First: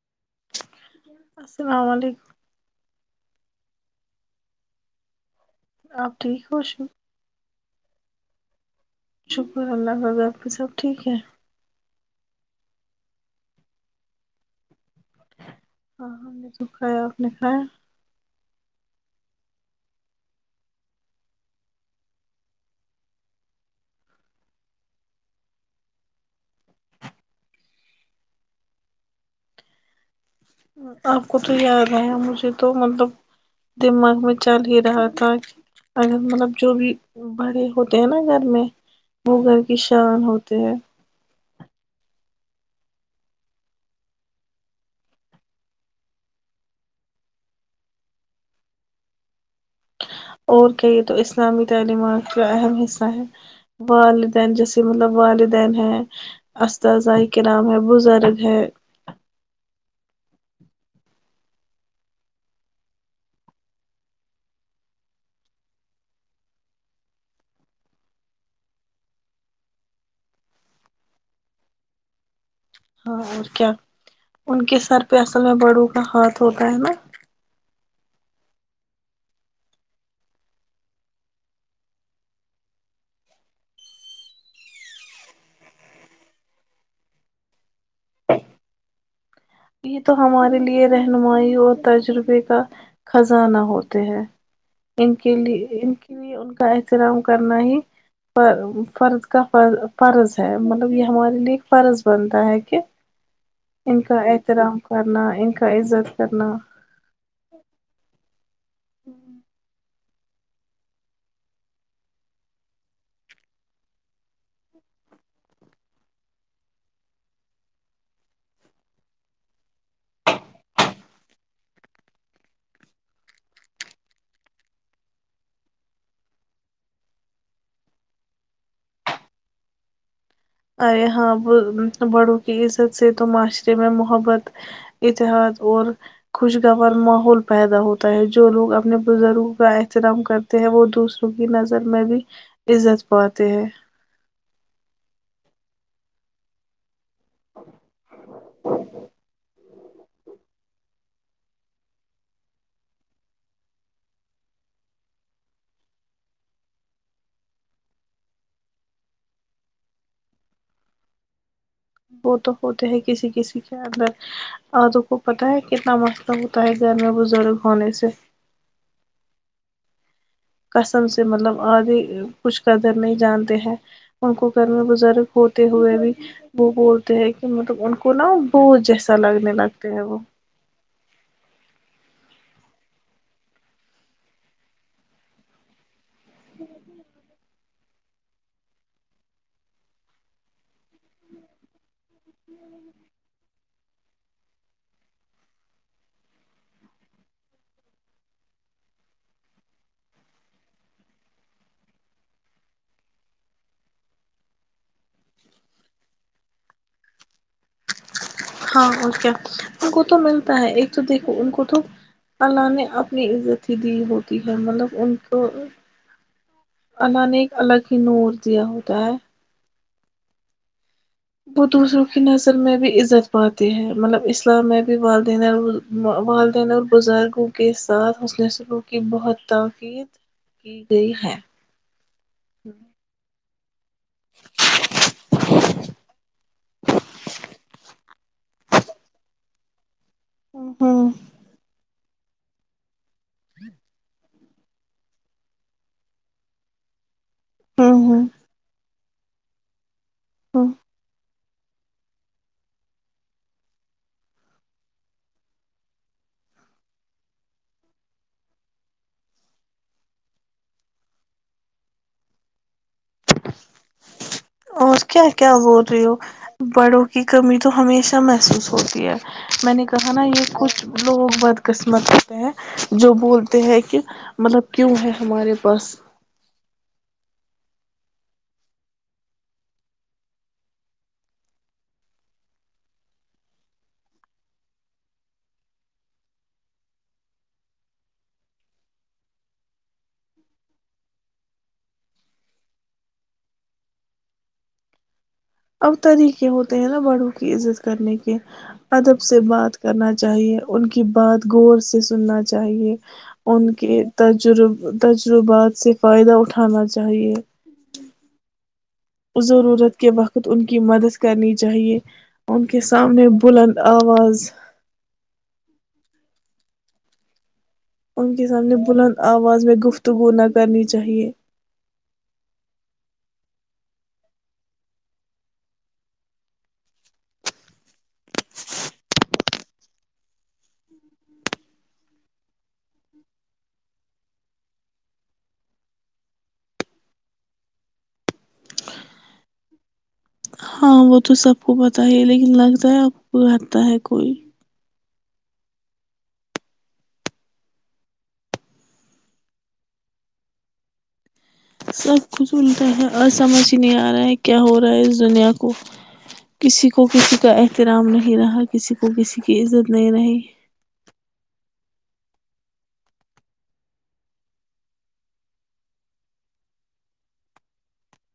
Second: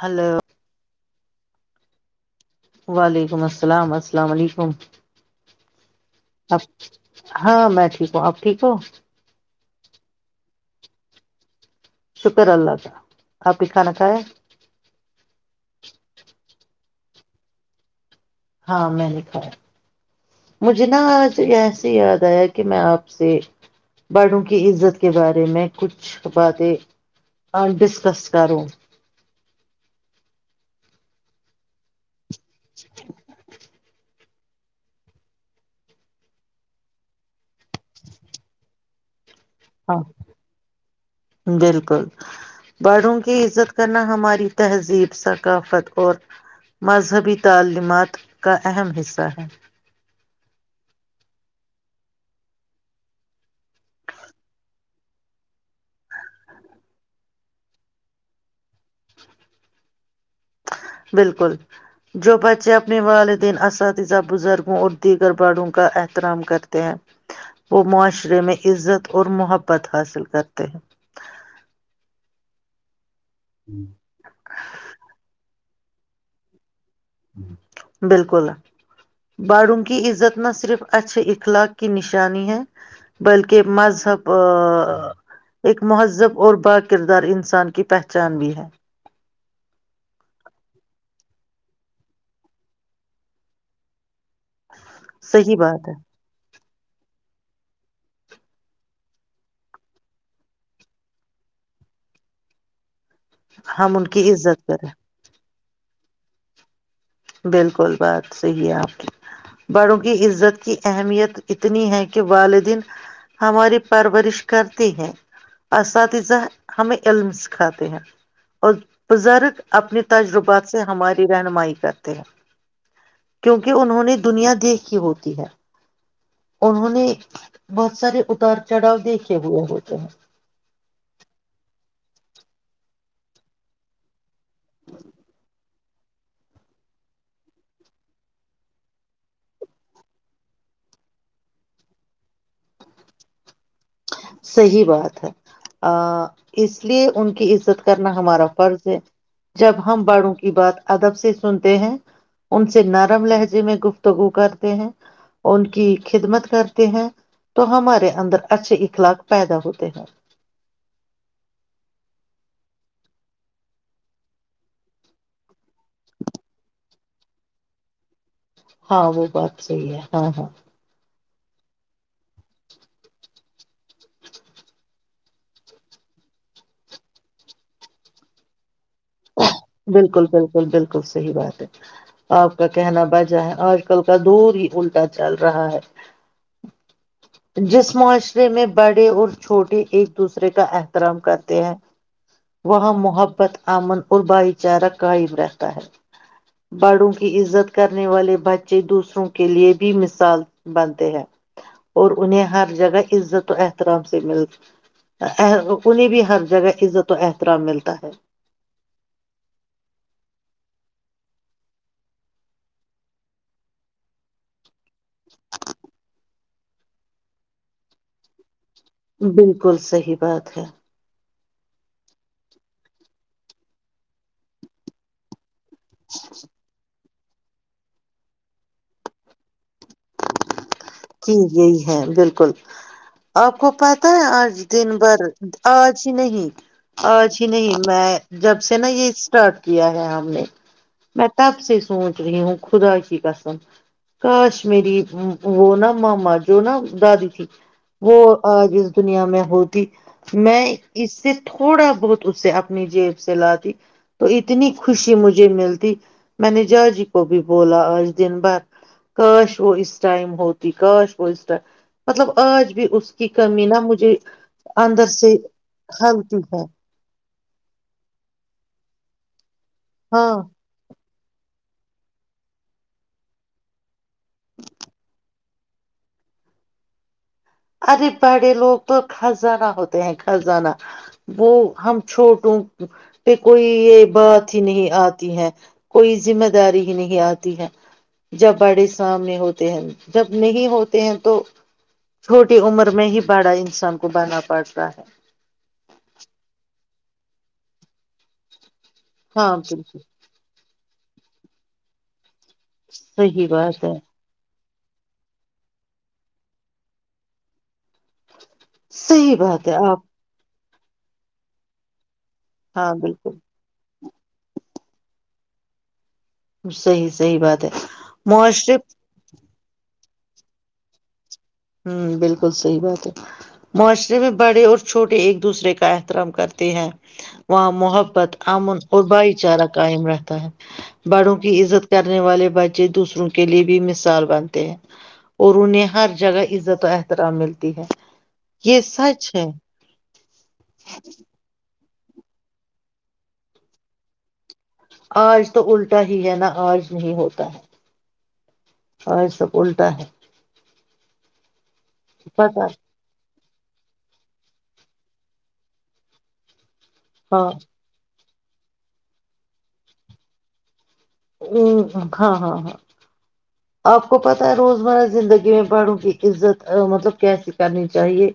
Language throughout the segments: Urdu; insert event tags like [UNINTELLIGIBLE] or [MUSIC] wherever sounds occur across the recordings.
ہلو السلام علیکم وعلیکم السلام السلام علیکم آپ ٹھیک ہوشو ہاں میں ٹھیک ہوں آپ ٹھیک ہوں شکر اللہ کے ساتھ ٹھیک ہے شکر اللہ کا آپ کی کھانا کھا ہے ہم نے تو کھایا اپ نے کھایا ہاں میں نےکھایا مجھے نا آج ایسے یاد آیا کہ میں آپ سے بڑوں کی عزت کے بارے میں کچھ باتیں ڈسکس کروں آپ کو تو یاد ہے مج تو مطلب دماغ میں چل ہی رہا تھا اگر مطلب جو بھی بڑے ہوتے ہیں نا گھر میں وہ گھر کی ہاں شان ہوتے ہیں بالکل باروں کی عزت کرنا ہماری تہذیب ثقافت اور مذہبی تعلیمات کا اہم حصہ ہے اور کہیے تو اسلامی تعلیمات کا اہم حصہ ہے والدین جیسے مطلب والدین ہیں اسذہ کے نام ہے بزرگ ہے بالکل جو بچے اپنے والدین اساتذہ بزرگوں اور دیگر باڑوں کا احترام کرتے ہیں وہ معاشرے میں عزت اور محبت حاصل کرتے ہیں ہاں اور کیا ان کے سر پہ اصل میں بڑوں کا ہاتھ ہوتا ہے نا بالکل باڑوں کی عزت نہ صرف اچھے اخلاق کی نشانی ہے بلکہ مذہب ایک مہذب اور با کردار انسان کی پہچان بھی ہے یہ تو ہمارے لیے رہنمائی اور تجربے کا خزانہ ہوتے ہیں ان کے صحیح لیے بات ہے ان کے لیے ان کا ایا اترام کرنا ہی فرض کا ف فرض ہے مطلب یہ ہمارے لیے ایک فرض بنتا ہے کہ ہم ان کی عزت کام کریں کرنا ان کا عزت کرنا بالکل بس ی آپ کی بڑوں عزت کی اہمیت اتنی ہے کہ والدین ہماری پرورش کرتے ہیں اساتذہ ہمیں علم سکھاتے ہیں اور بزرگ اپنے تجربات سے ہماری رہنمائی کرتے کیونکہ انہوں نے دنیا دیکھ کی ہوتی ہے انہوں نے بہت سارے اتار چڑھاؤ دیکھے ہوئے ہوتے ہیں آ ہاں بڑوں کی عزت سے تو معاشرے میں محبت اتحاد اور خوشگوار ماحول پیدا ہوتا ہے جو لوگ اپنے بزرگوں کا احترام کرتے ہیں وہ دوسروں کی نظر میں بھی عزت پاتے ہیں صحی بات ہے اس اس لیے ان کی عزت کرنا ہمارا فرض ہے جب ہم باڑوں کی بات ادب سے سنتے ہیں ان سے نرم لہجے میں گفتگو کرتے ہیں ان کی خدمت کرتے ہیں تو ہمارے اندر اچھے لاگ پیدا ہوتے ہیں وہ تو ہوتے ہیں کسی کسی کے اندر آدو کو پتاہ ہے کتنا مسئلہ ہوتا ہے گھر میں بزرگ ہونے سے ہاں وہ بات صحی ہے ہاں ہاں قسم مطلب آگے کچھ قدر نہیں جانتے ہیں ان کو گھر میں بزرگ ہوتے ہوئے بھی وہ بولتے ہیں کہ مطلب ان کو نا بوھ جیسا لگتا بالکل بالکل بالکل صحی بات ہے آپ کا کہنا بجا ہے آج کل کا دور ہی الٹا چل رہا ہے جس معاشرے میں بڑے اور چھوٹے ایک دوسرے کا احترام کرتے ہیں وہاں محبت امن اور بائک چارہ قائم رہتا ہے بڑوں کی عزت کرنے والے بچے دوسروں کے لیے بھی مثال بنتے ہیں اور انہیں ہر جگہ عزت و احترام سے مل انہیں بھی ہر جگہ عزت و احترام ملتا ہے ہاں اور کیا ان کو تو ملتا ہے ایک تو دیکھو ان کو تو اللہ نے اپنی عزت ہی دی ہوتی ہے مطلب ان کو اللہ نے ایک الگ ہی نور دیا ہوتا ہے بالکل صحیح یہی بات ہے وہ دوسروں کی نظر میں بھی عزت پاتی ہے مطلب اسلام میں بھی والدینہ والدین اور بزرگ کے ساتھ ح نے سروع کی بہت تقید ج یہی ہے بالکل آپ کو پاس آج دن بھر آج ہی نہیں آج ہی نہیں میں جب سے نا یہ اسٹارٹ کیا ہے ہم ہوں میں تپ سے سوچ رہی ہوں خدا ھیکس کاش مری وہ نا ماما جو نہا داد ت وہ ہوں جس دنیا میں ہوتی ہ میں اس سے تھوڑا بہت اسے اپنی جیب سے لاتی تو اتنی خوشی مجھے ملتی میں نے جاجی کو بھی بولا آج دن بھر کاش وہ اس ٹائم ہو کاش پو مطلب آج بھی اس کی کمی نہا مجھے اور اندر کیا سے کیا بول رہی ہو ہلتی ہے بڑوں کی کمی تو ہمیشہ محسوس ہوتی ہے میں نے کہا نا ہاں یہ کچھ لوگ بدقسمت ہوتے ہیں جو بولتے ہیں کہ مطلب کیوں ہے ہمارے پاس ارے بڑے لوگ تو خزانہ ہوتے ہیں خزانہ وہ ہم چھوٹوں پہ کوئی یہ بات ہی نہیں آتی ہے کوئی ذمہ داری ہی نہیں آتی ہے جب بڑے سامنے ہوتے ہیں جب نہیں ہوتے ہیں تو چھوٹی عمر میں ہی بڑا انسان کو بنا پڑتا ہے اب طریقے ہوتے ہیں نا بڑوں کی عزت کرنے کے ادب سے ہاں بات بالکل کرنا چاہیے ان کی بات ور سے سننا چاہیے صحیح ان بات ہے کے تجربے تجربات سے فائدہ اٹھانا چاہیے صحیح بات ہے ضرورت آپ کے وقت ان کی مدد کرنی چاہیے ان کے ہاں سامنے بالکل بلند آواز صحی صحیح بات ہے ان کے معاشرے سامنے بلند آواز اس میں گفتگو نہ کرنی چاہیے ہ بالکل صحیح بات ہے معاشرے میں بڑے اور چھوٹے ایک دوسرے کا احترام کرتے ہیں وہاں محبت امن اور بھائی چارہ قائم رہتا ہے بڑوں کی عزت کرنے والے بچے دوسروں کے لیے بھی مثال بنتے ہیں اور انہیں ہر جگہ عزت و احترام ملتی ہے یہ سچ ہے ہاں وہ تو سب کو بتا تا ہی لیکن لگتا ہے اب کو آتا ہے کوئی آج تو الٹا ہی ہے نا آج نہیں ہوتا ہے آج سب الٹا ہے سب کچھ پتا سنتا ہے سمجھ ہی نہیں آ رہا ہے کیا ہو رہا ہے اس دنیا کو کسی کو کسی ہاں کا احترام نہیں رہا کسی کو کسی کی عزت نہیں رہی ہ ہاں ہاں ہاں آپ کو پتا ہے روزمرہ زندگی میں بڑوں کی عزت مطلب کیسی کرنی چاہیے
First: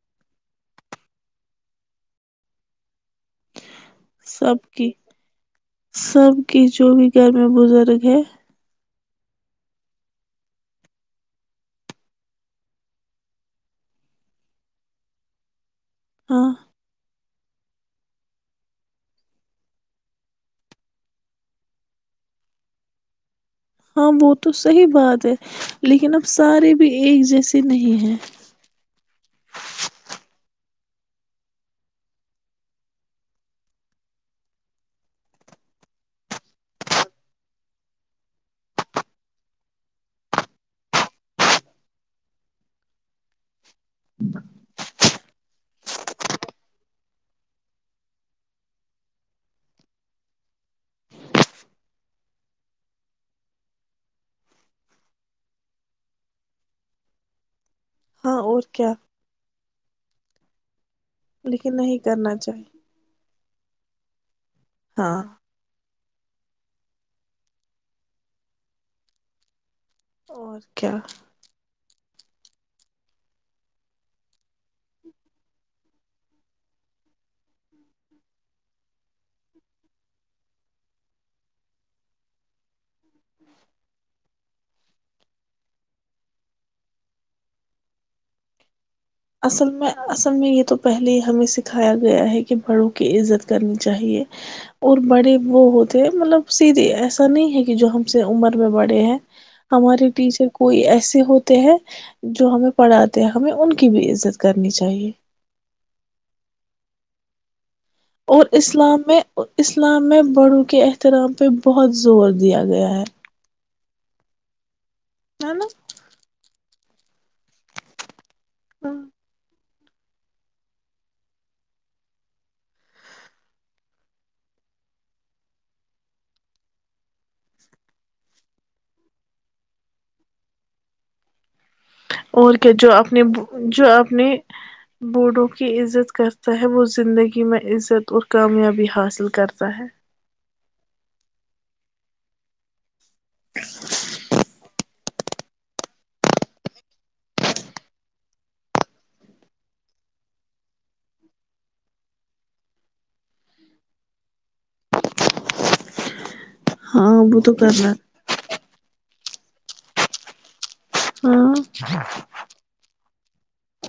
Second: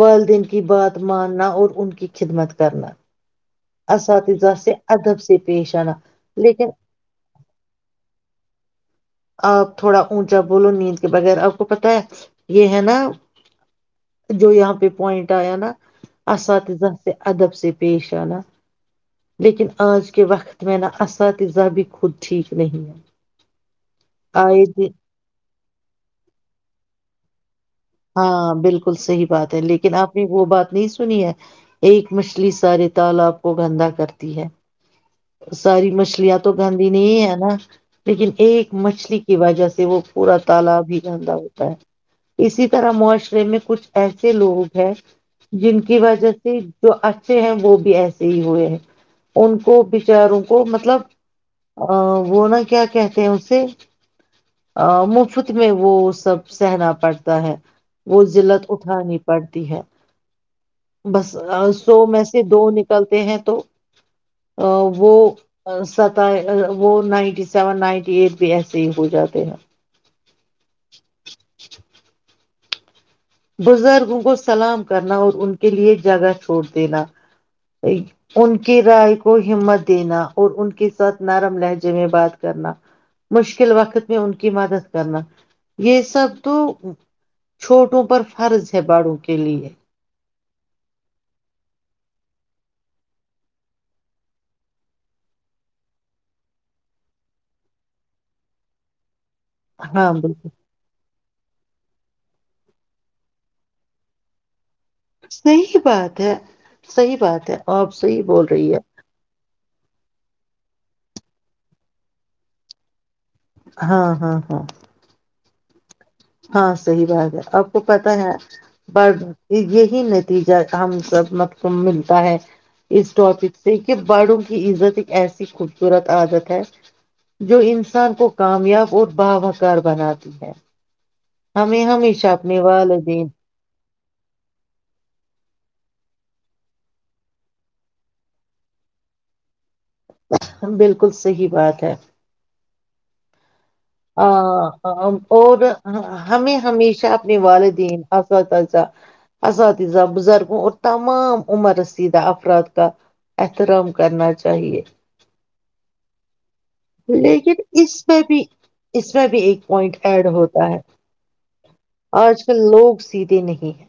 والدین کی بات ماننا اور ان کی خدمت کرنا اساتذہ سب سے کی ادب سے پیش آنا سب لیکن کی جو بھی گھر میں بزرگ ہے آپ تھوڑا اونچا بولو نیند کے بغیر آپ کو پتا ہے یہ ہے نا جو یہاں پہ پوائنٹ آیا نا ہاں اسات ز سے ادب سے پیش آنا لیکن آج کے وقت میں نا اساتذہ بھی خود ٹھیک نہیں ہے ہاں وہ تو آئے صحیح دن بات ہے لیکن اب سارے بھی ایک جیسے نہیں ہیں ہاں بالکل صحیح بات ہے لیکن آپ نے وہ بات نہیں س سنی ہے ایک مچھلی سارے تالاب کو گندا کرتی ہے ساری مچھلیاں تو گندی نہیں ہے نا لیکن ایک مچھلی کی وجہ سے وہ پورا تالاب ہی گندا ہوتا ہے اسی طرح معاشرے میں کچھ ایسے لوگ ہیں جن کی وجہ سے جو اچھے ہیں وہ بھی ایسے ہی ہوئے ہیں ان کو بچاروں کو مطلب ا وہ نا کیا کہتے ہیں اسے مفت میں وہ سب سہنا پڑتا ہے وہ ہاں اور لت کیا اٹھانی پڑتی ہے بس لیکن سو نہیں میں کرنا سے دو چاہیے نکلتے ہیں تو وہ وہ ہاں [UNINTELLIGIBLE] بھی ایسے ہی ہو جاتے ہیں اور کیا؟ سلام کرنا اور ان کے لیے زیادہ چھوڑ دینا ان کی رائے کو ہمت دینا اور ان کے ساتھ نرم لہجے میں بات کرنا مشکل وقت میں ان کی مدد کرنا یہ سب تو چھوٹوں پر فرض ہے بڑوں کے لیے اصل میں اصل میں یہ تو پہلے ہی ہمیں سکھایا گیا ہے کہ بڑوں کی عزت کرنی چاہیے اور بڑے وہ ہوتے ہیں مطلب سیدھے ایسا نہیں ہے کہ جو ہم سے عمر میں بڑے ہیں ہمارے ہاں بالکل ٹیچر کوئی ایسے ہوتے ہیں جو ہمیں پڑھاتے ہیں ہمیں ان بھی عزت کریں صحی بات ہے صحیح بات ہے آپ صحیح اور بول رہی ہے اسلام میں اسلام میں بڑوں کے ایس ارام پہ بہت زور دیا گیا ہے ہاں ہاں ہاں ہ ن ہاں صحیح بات ہے اپ کو پتہ ہے بر بر یہی نتیجہ ہم سب م ملتا ہے اس ٹاپک سے کہ باڑوں کی عزت ایک ایسی خوبصورت عادت ہے جو انسان کو کامیاب اور باوکار بناتی ہے ہمیں ہمیشہ اور اپنے کیا جونے والدین جو اپنے بوڈوں کی عزت کرتا ہے وہ زندگی میں عزت اور کامیابی حاصل کرتا ہے بالکل صحیح بات ہے ہ اور ہمیں ہمیشہ اپنے والدین اساتذہ اساتذہ بزرگوں اور تمام عمر رسیدہ افراد کا احترام کرنا چاہیے ہاں وہ تو لیکن کرنا اس میں بھی اس میں بھی ایک پوائنٹ ایڈ ہوتا ہے ہاں آج کل لوگ سیدھے نہیں ہیں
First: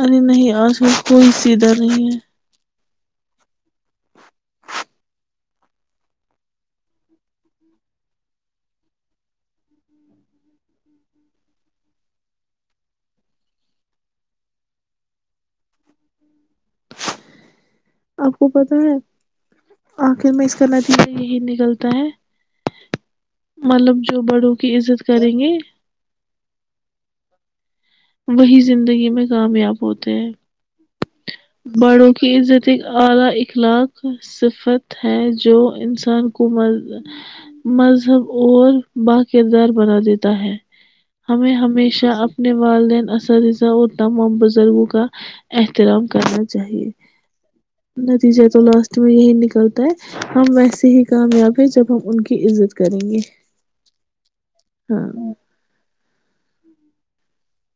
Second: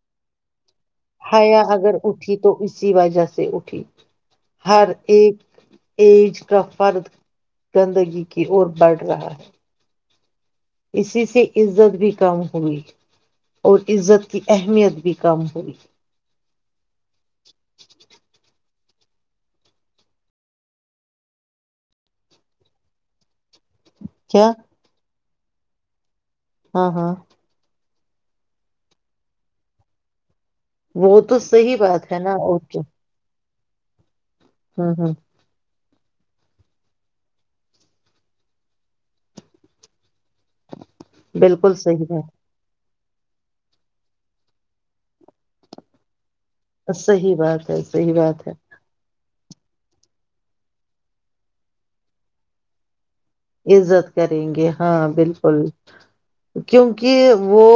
ارے نہیں آج ہ کوئی حیا سیدھا اگر نہیں ہے اٹھی تو وجہ سے اٹھی ہر ایک ایج کا فرد گندگی کی اور بڑھ رہا ہے اسی سے عزت بھی کم ہوئی اور عزت کی اہمیت بھی کم ہوئی آپ کو پتا ہے آخر میں اس کا نتی میں یہی نکلتا ہے مطلب جو کیا بڑوں کی عزت کریں گے ہاں ہاں وہی زندگی میں کامیاب ہوتے ہیں وہ تو صحی بات ہے نا ا کیا خلاف صفت ہے جو انسان کو مذہب اور با کردار بنا دیتا ہے ہمیں بالکل صحیح ہمیشہ بات اپنے والدین اساتذہ اور تمام بزرگوں کا احترام کرنا چاہیے صحیح بات ہے صحیح نتیجے بات ہے تو لاسٹ میں یہی نکل چلتا ہے ہم ویسے ہی کامیاب ہیں جب ہم ان کی عزت کریں گے عزت کریں گے ہاں بالکل کیونکہ وہ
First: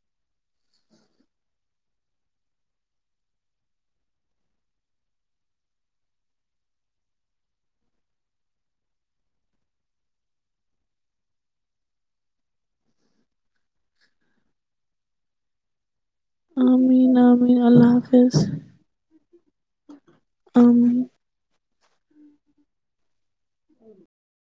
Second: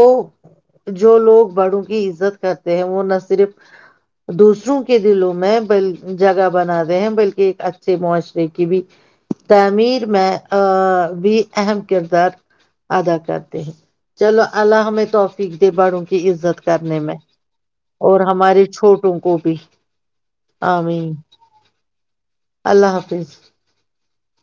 جو لوگ بڑوں کی عزت کرتے ہیں وہ نہ صرف دوسروں کے دلوں میں ب جگہ بناے ہیں بلکہ ایک اچھے معاشرے کی بھی تعمیر میں بھی اہم کردار ادا کرتے ہیں چلو الہ ہم توفیق دے بڑوں کی عزت کرنے میں آمین آمین اللہ اور حافظ ہماریے چھوٹوں کو بھی عام آمین اللہ حافظ [UNINTELLIGIBLE]